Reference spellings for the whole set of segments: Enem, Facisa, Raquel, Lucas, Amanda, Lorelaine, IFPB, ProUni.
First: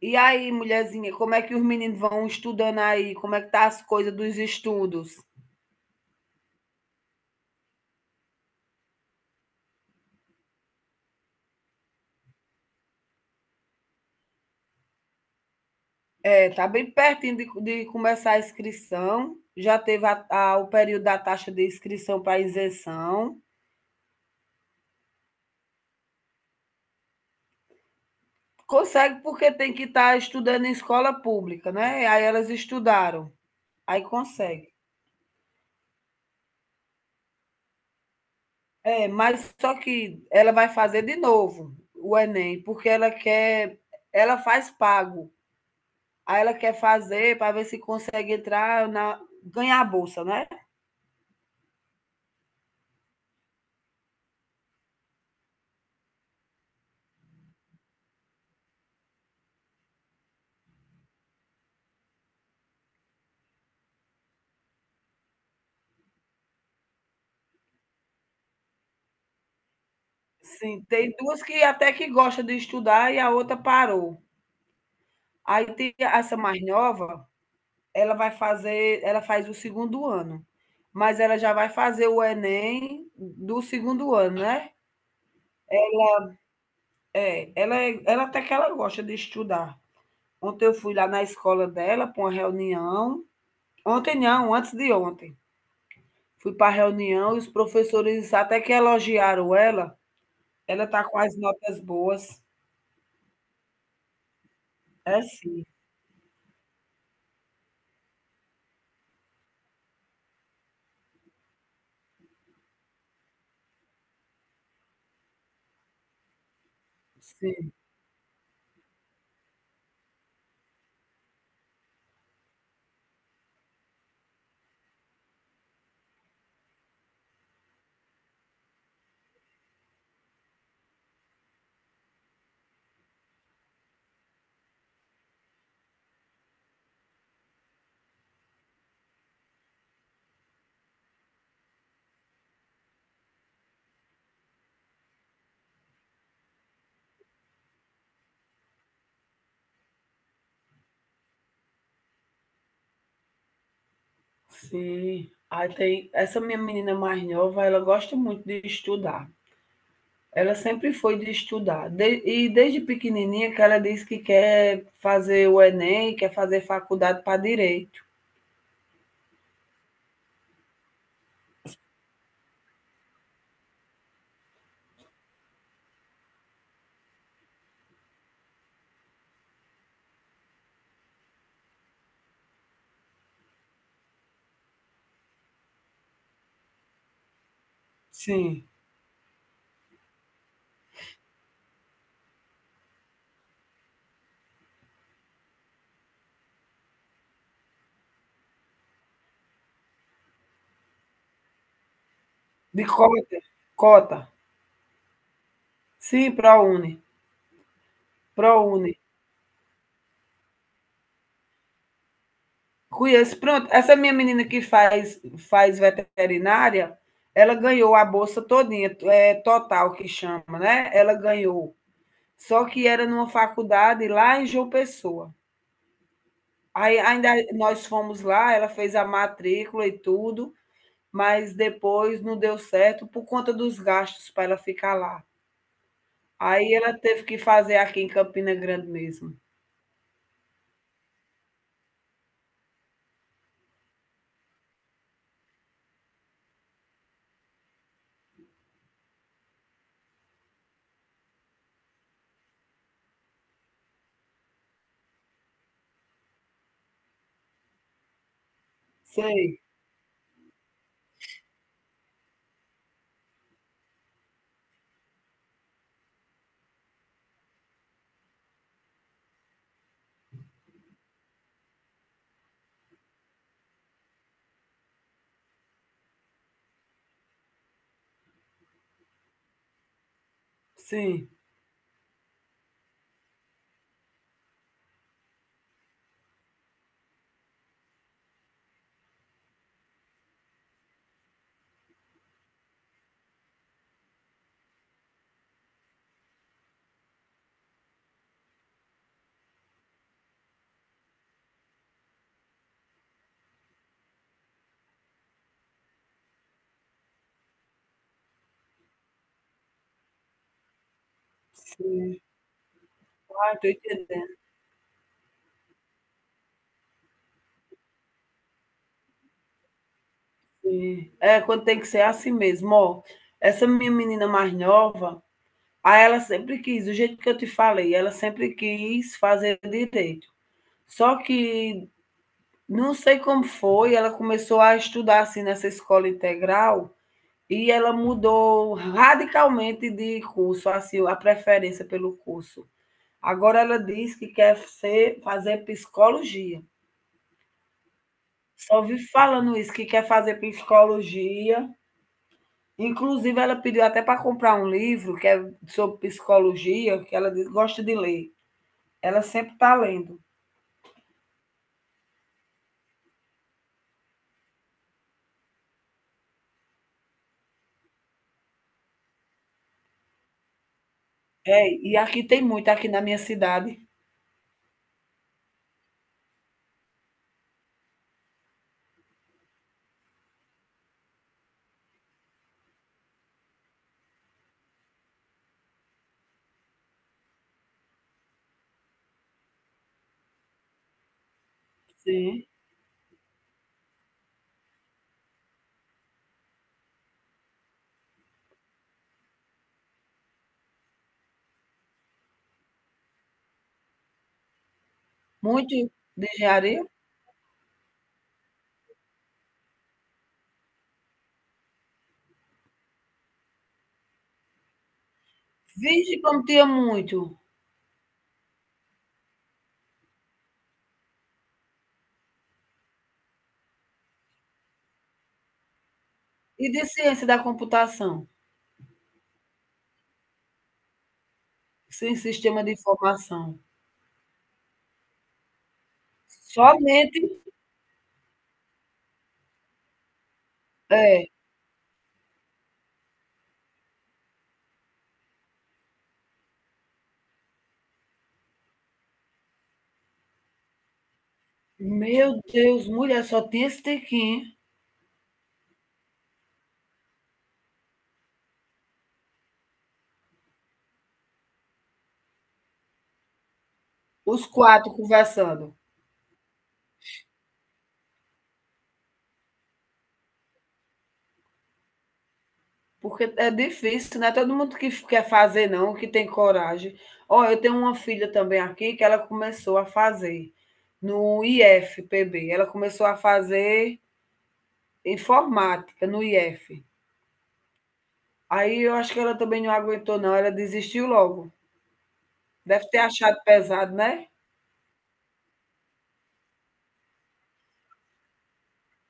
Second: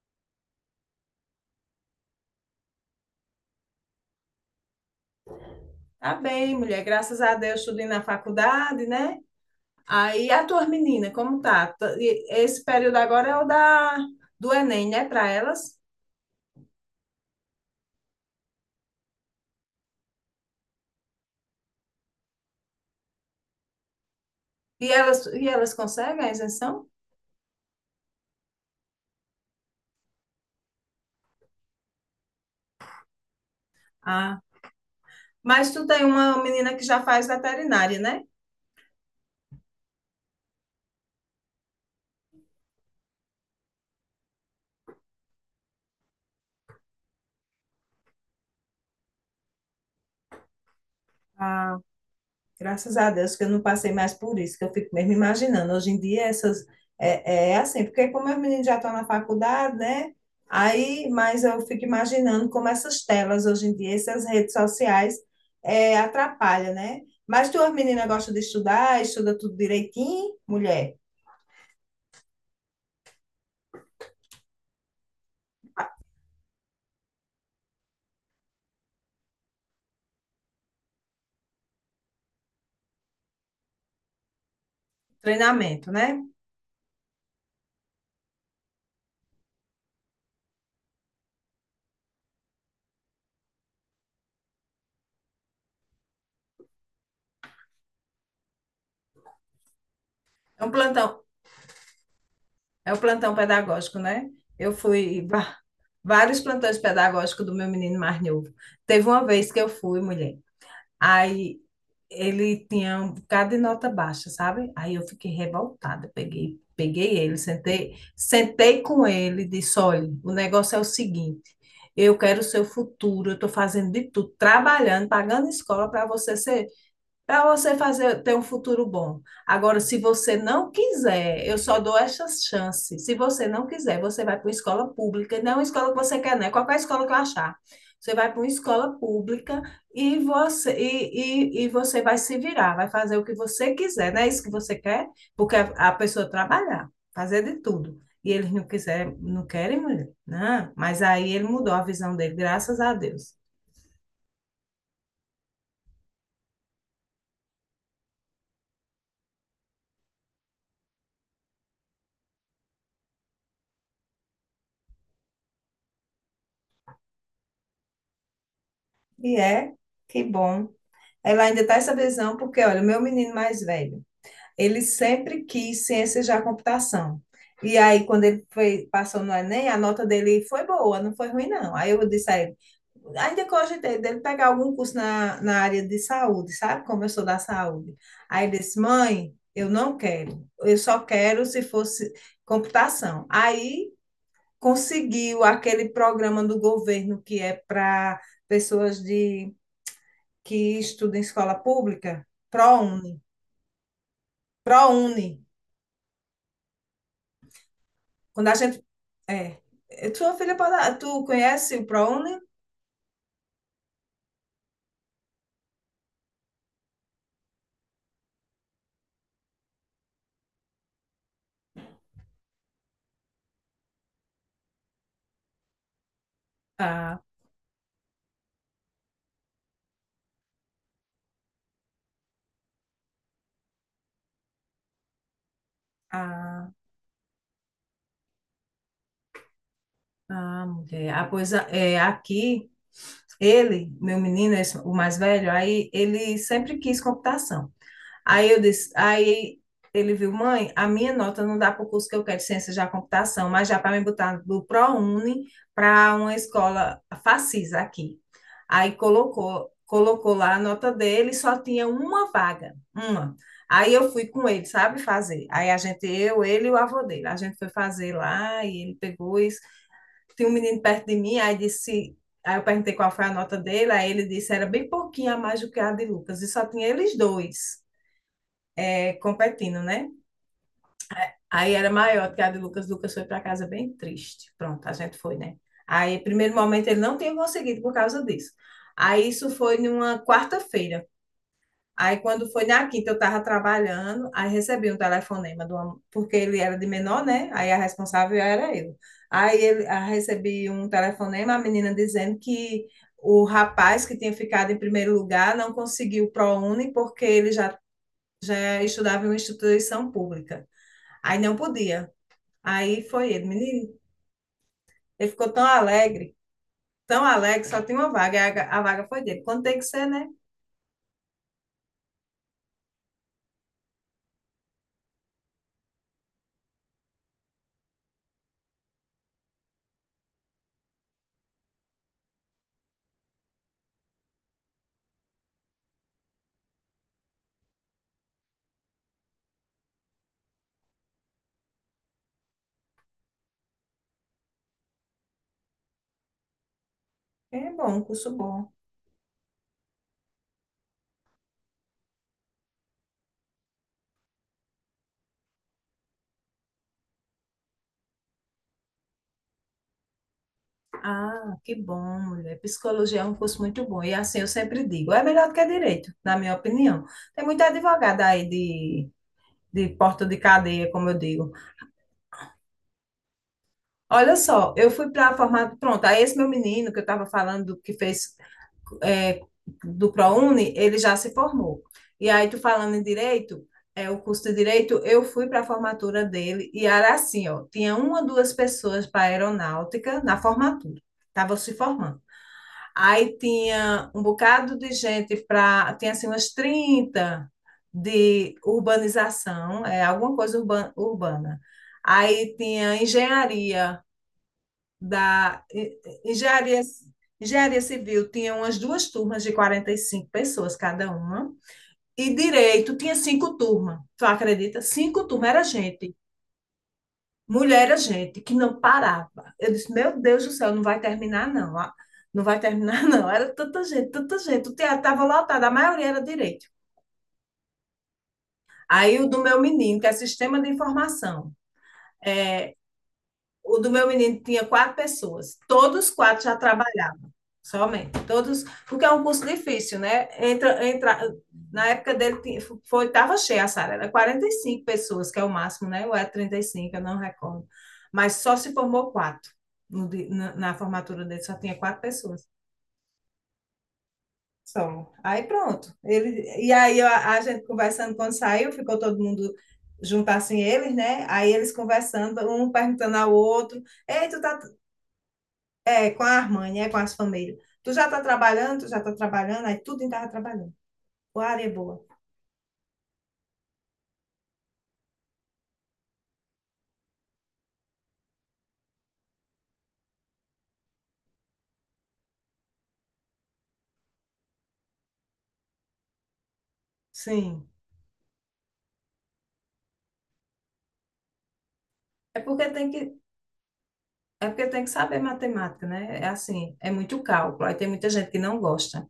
E aí, mulherzinha, como é que os meninos vão estudando aí? Como é que tá as coisas dos estudos? Tá bem, mulher. Graças a Deus, tudo indo na faculdade, né? Aí a tua menina, como tá? Esse período agora é o da do Enem, né, para elas? É, tá bem pertinho de começar a inscrição. Já teve o período da taxa de inscrição para isenção. E elas conseguem a isenção? Consegue porque tem que estar estudando em escola pública, né? Aí elas estudaram, aí Ah, consegue. mas tu tem uma menina que já faz veterinária, né? É, mas só que ela vai fazer de novo o Enem, porque ela quer, ela faz pago. Aí ela quer fazer para ver se consegue entrar na, ganhar a bolsa, né? Ah, graças a Deus que eu não passei mais por isso, que eu fico mesmo imaginando. Hoje em dia essas é assim, porque como os meninos já estão na faculdade, né? Aí, mas eu fico imaginando como essas telas hoje em dia, essas redes sociais atrapalham, né? Mas tuas meninas gostam de estudar, estuda tudo direitinho, Sim, mulher. tem duas que até que gosta de estudar e a outra parou. Aí tem essa mais nova, ela faz o segundo ano, mas ela já vai fazer o Enem do segundo ano, né. Treinamento, né? É, ela até que ela gosta de estudar. Ontem eu fui lá na escola dela para uma reunião, ontem não, antes de ontem. Fui pra reunião e os professores até que elogiaram ela, É um ela está com plantão, as notas boas. é um plantão pedagógico, né? Eu É, fui va- sim, Vários plantões pedagógicos do meu menino mais novo. Teve uma vez que eu fui, mulher. Aí ele tinha um bocado de nota baixa, sabe? Aí eu fiquei revoltada, peguei, peguei ele, sim. sentei, sentei com ele e disse, olha, o negócio é o seguinte, eu quero o seu futuro, eu estou fazendo de tudo, trabalhando, pagando escola para você fazer ter um futuro bom. Agora, se você não quiser, eu só dou essas chances. Se você não quiser, você vai para uma escola pública, não é uma escola que você quer, né? Qualquer escola que eu achar. Você vai para uma escola pública e você, e você vai se virar, vai fazer o que você quiser, não é isso que você quer? Porque a pessoa trabalhar, fazer de tudo. E eles não quiser, não querem mulher, né? Mas aí ele mudou a visão dele, graças a Deus. Sim. Aí tem essa minha menina mais nova, ela gosta muito de estudar. Ela sempre foi de estudar. E desde pequenininha que ela diz que quer fazer o Enem, quer fazer faculdade para direito. E é, que bom. Ela ainda está essa visão, porque, olha, meu menino mais velho, ele sempre quis ciências da computação. E aí, quando ele foi, passou no Enem, a nota dele foi boa, não foi ruim, não. Aí eu disse a ele, ainda cogitei dele pegar algum curso na, na área de saúde, sabe? Como eu sou da saúde. Aí ele Sim. disse, mãe, eu não quero, eu só quero se fosse computação. Aí conseguiu aquele programa do governo que é para pessoas de que estuda em escola pública, De ProUni, cota. Cota. ProUni. Sim, ProUni. Quando a gente ProUni. é, tua filha pode, tu conhece o ProUni? Conheço. Pronto, essa minha menina que faz veterinária, ela ganhou a bolsa todinha, é total que chama, né? Ela ganhou. Só que era numa faculdade lá em João Pessoa. Aí Ah, ainda nós fomos lá, ela fez a matrícula e tudo, mas depois não deu certo por conta dos gastos para ela ficar lá. ah, Aí ela teve que fazer aqui em Campina Grande mesmo. ah, mulher. Ah, pois é, aqui ele, meu menino, o mais velho, aí ele sempre quis computação. Aí eu disse, aí ele viu, mãe, a minha nota não dá para o curso que eu quero de ciências da computação, mas já para me botar do ProUni para uma escola Facisa aqui. Aí Sei, colocou, colocou lá a nota dele, só tinha uma vaga, uma. Aí eu fui com ele, sabe fazer. Aí a gente, eu, ele e o avô dele, a gente foi fazer lá e ele pegou isso. Tinha um menino perto de mim, aí disse, aí eu perguntei qual foi a nota dele, aí ele disse era bem pouquinho a mais do que a de Lucas, e só tinha eles dois. É, competindo, né? sim, Aí era maior que a de Lucas. Lucas foi para casa bem triste. Pronto, a gente foi, né? Aí, primeiro momento, ele não tinha conseguido por causa disso. Aí, isso foi numa quarta-feira. Aí, quando foi na quinta, eu estava trabalhando, aí recebi um telefonema, porque ele era de menor, né? Aí a responsável era eu. Aí recebi um telefonema, a menina dizendo que o rapaz que tinha ficado em primeiro lugar não conseguiu o ProUni porque ele já estudava em uma instituição pública. Aí não podia. sim. Aí foi ele, Ah, tô menino. entendendo, Ele ficou tão alegre, só tinha uma vaga. A vaga foi dele. Quando tem que ser, né? sim. É, quando tem que ser assim mesmo, ó, essa minha menina mais nova, aí ela sempre quis, do jeito que eu te falei, ela sempre quis fazer direito. Só que, não sei como foi, ela começou a estudar assim nessa escola integral e ela mudou radicalmente de curso, assim, a preferência pelo curso. Agora ela diz que quer ser, fazer psicologia. É bom, um curso bom. Só vi falando isso, que quer fazer psicologia. Inclusive, ela pediu até para comprar um livro que é sobre psicologia, que ela diz- gosta de ler. Ela sempre está lendo. Ah, que bom, mulher. Psicologia é um curso muito bom. E assim eu sempre digo, é melhor do que direito, na minha opinião. Tem muita advogada aí de porta de cadeia, como eu digo. É, e aqui tem muito, aqui na minha cidade. Olha só, eu fui para a formatura. Pronto, aí esse meu menino que eu estava falando que fez é, do ProUni, ele já se formou. E aí, tu falando em direito, é, o curso de direito, eu fui para a formatura dele e era assim, ó, tinha uma ou duas pessoas para aeronáutica na formatura, estavam se formando. Sim. Aí tinha um bocado de gente para, tinha assim umas 30 de urbanização, é alguma coisa urbana. Aí tinha engenharia, da Muito de engenharia, engenharia. engenharia civil tinha umas duas turmas de 45 pessoas cada uma, e direito tinha cinco turmas. Tu acredita? Cinco turmas era gente, Vixe, como tinha muito. mulher era gente, que não parava. Eu disse, meu Deus do céu, não vai terminar, não. Ah, não vai terminar, não. Era tanta gente, tanta gente. O teatro estava lotado, a maioria era direito. E de ciência da computação? Aí o do meu menino, que é sistema de informação. Sem sistema de É, informação. o do meu menino tinha quatro pessoas. Todos quatro já Somente trabalhavam, somente. Todos, porque é um curso difícil, né? Entra, entra, é. na época dele tinha- foi, estava cheia a sala, era 45 pessoas, que é o máximo, né? Ou é 35, eu não recordo. Mas só se formou quatro. No di- na, na formatura dele só tinha quatro Meu pessoas. Deus, mulher, só tinha esse tequinho, Só. Aí pronto. Ele, e aí a gente conversando quando saiu, ficou todo mundo junto assim, eles, né? Aí eles conversando, um perguntando ao outro. Ei, tu os tá quatro conversando, é, com a Armani, é com as famílias. Tu já tá trabalhando, tu já tá trabalhando, aí tudo em tava trabalhando. O área é boa. porque é difícil, não é todo mundo que quer fazer não, que tem coragem. Olha, eu tenho uma filha também aqui que ela começou a fazer no IFPB, ela começou a fazer informática no IF. Sim. Aí eu acho que ela também não aguentou não, ela desistiu logo. É porque Deve tem ter que, achado pesado, né? é porque tem que saber matemática, né? É assim, é muito cálculo. Aí tem muita gente que não gosta.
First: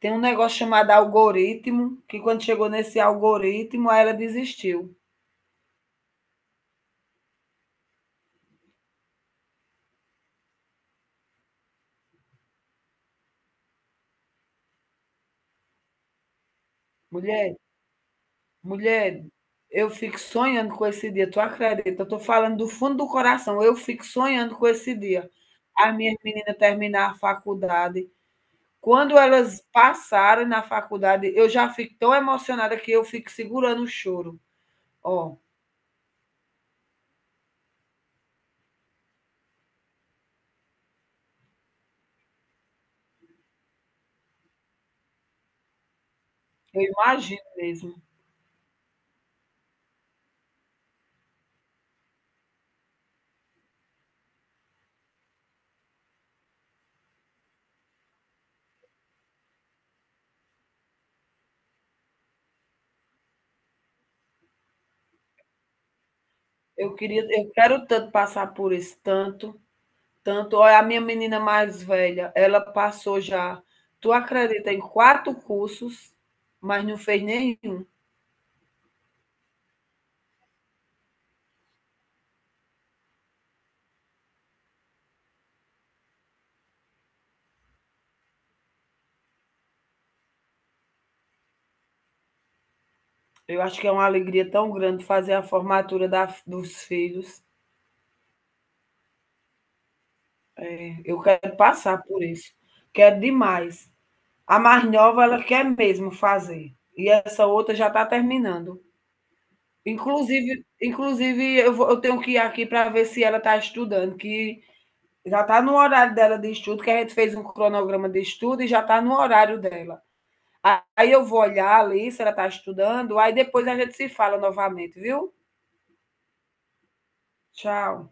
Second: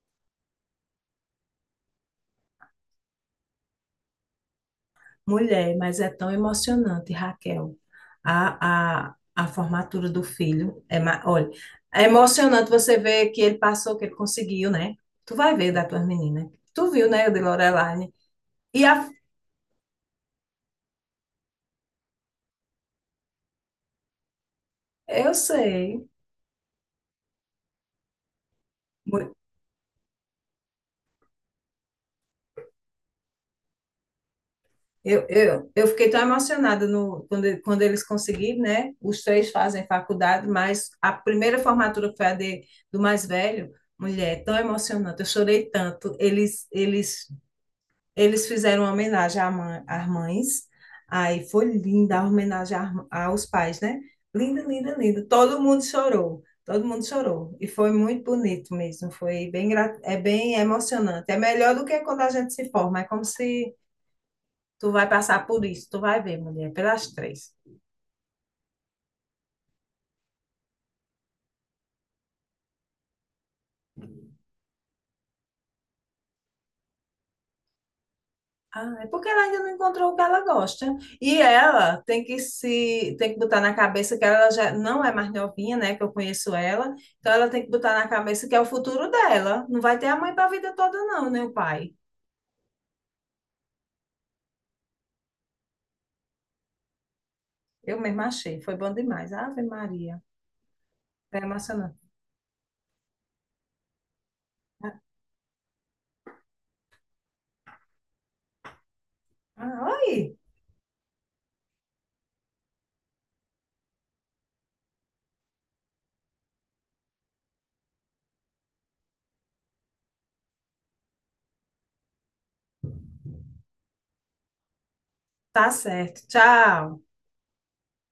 Tem um negócio chamado algoritmo, que quando chegou nesse algoritmo, aí ela desistiu. Mulher, mas é tão emocionante, Raquel. A formatura do filho é, olha, é emocionante você ver que ele passou, que ele conseguiu, né? Tu vai ver da tua menina. Tu viu, né, de Mulher, Lorelaine? E a, mulher, eu fico sonhando com esse dia, tu acredita? Eu tô falando do fundo do coração, eu fico sonhando com esse dia. eu As sei. minhas meninas terminar a faculdade. Quando elas passaram na faculdade, eu já fico tão emocionada que eu fico segurando o choro. Eu, Ó, eu, eu fiquei tão emocionada no, quando, quando eles conseguiram, né? Os três fazem faculdade, mas a primeira formatura que foi do mais velho, mulher, tão emocionante, eu chorei tanto. Eles, eu eles, imagino mesmo. eles fizeram uma homenagem às mães, aí foi linda a homenagem aos pais, né? Linda, linda, linda. Todo mundo chorou, todo mundo chorou. E foi muito bonito mesmo, foi bem, é bem emocionante. É melhor do que quando a gente se forma, é como se tu vai passar por isso, tu vai ver, mulher, Eu pelas queria, eu três. quero tanto passar por isso, tanto. Tanto, olha, a minha menina mais velha, ela passou já, tu acredita, em 4 cursos, mas não fez nenhum. Ah, é porque ela ainda não encontrou o que ela gosta. E ela tem que se, tem que botar na cabeça que ela já não é mais novinha, né? Que eu conheço ela. Então ela tem que botar na cabeça que é o futuro dela. Não vai ter a mãe para a vida toda, não, né, o pai? Eu acho que é uma alegria tão grande fazer a formatura da dos filhos. Eu mesma achei, foi bom demais. Ave Maria, Eh, eu é quero emocionante. passar por isso, quero demais. A mais nova, ela quer mesmo fazer, e essa outra já está terminando. Ah, oi. Inclusive, eu tenho que ir aqui para ver se ela está estudando, que já está no horário dela de estudo, que a gente fez um cronograma de estudo e já está no horário dela. Aí eu vou olhar ali se ela está estudando, aí depois a gente se fala novamente, viu? Tá certo. Tchau. Tchau.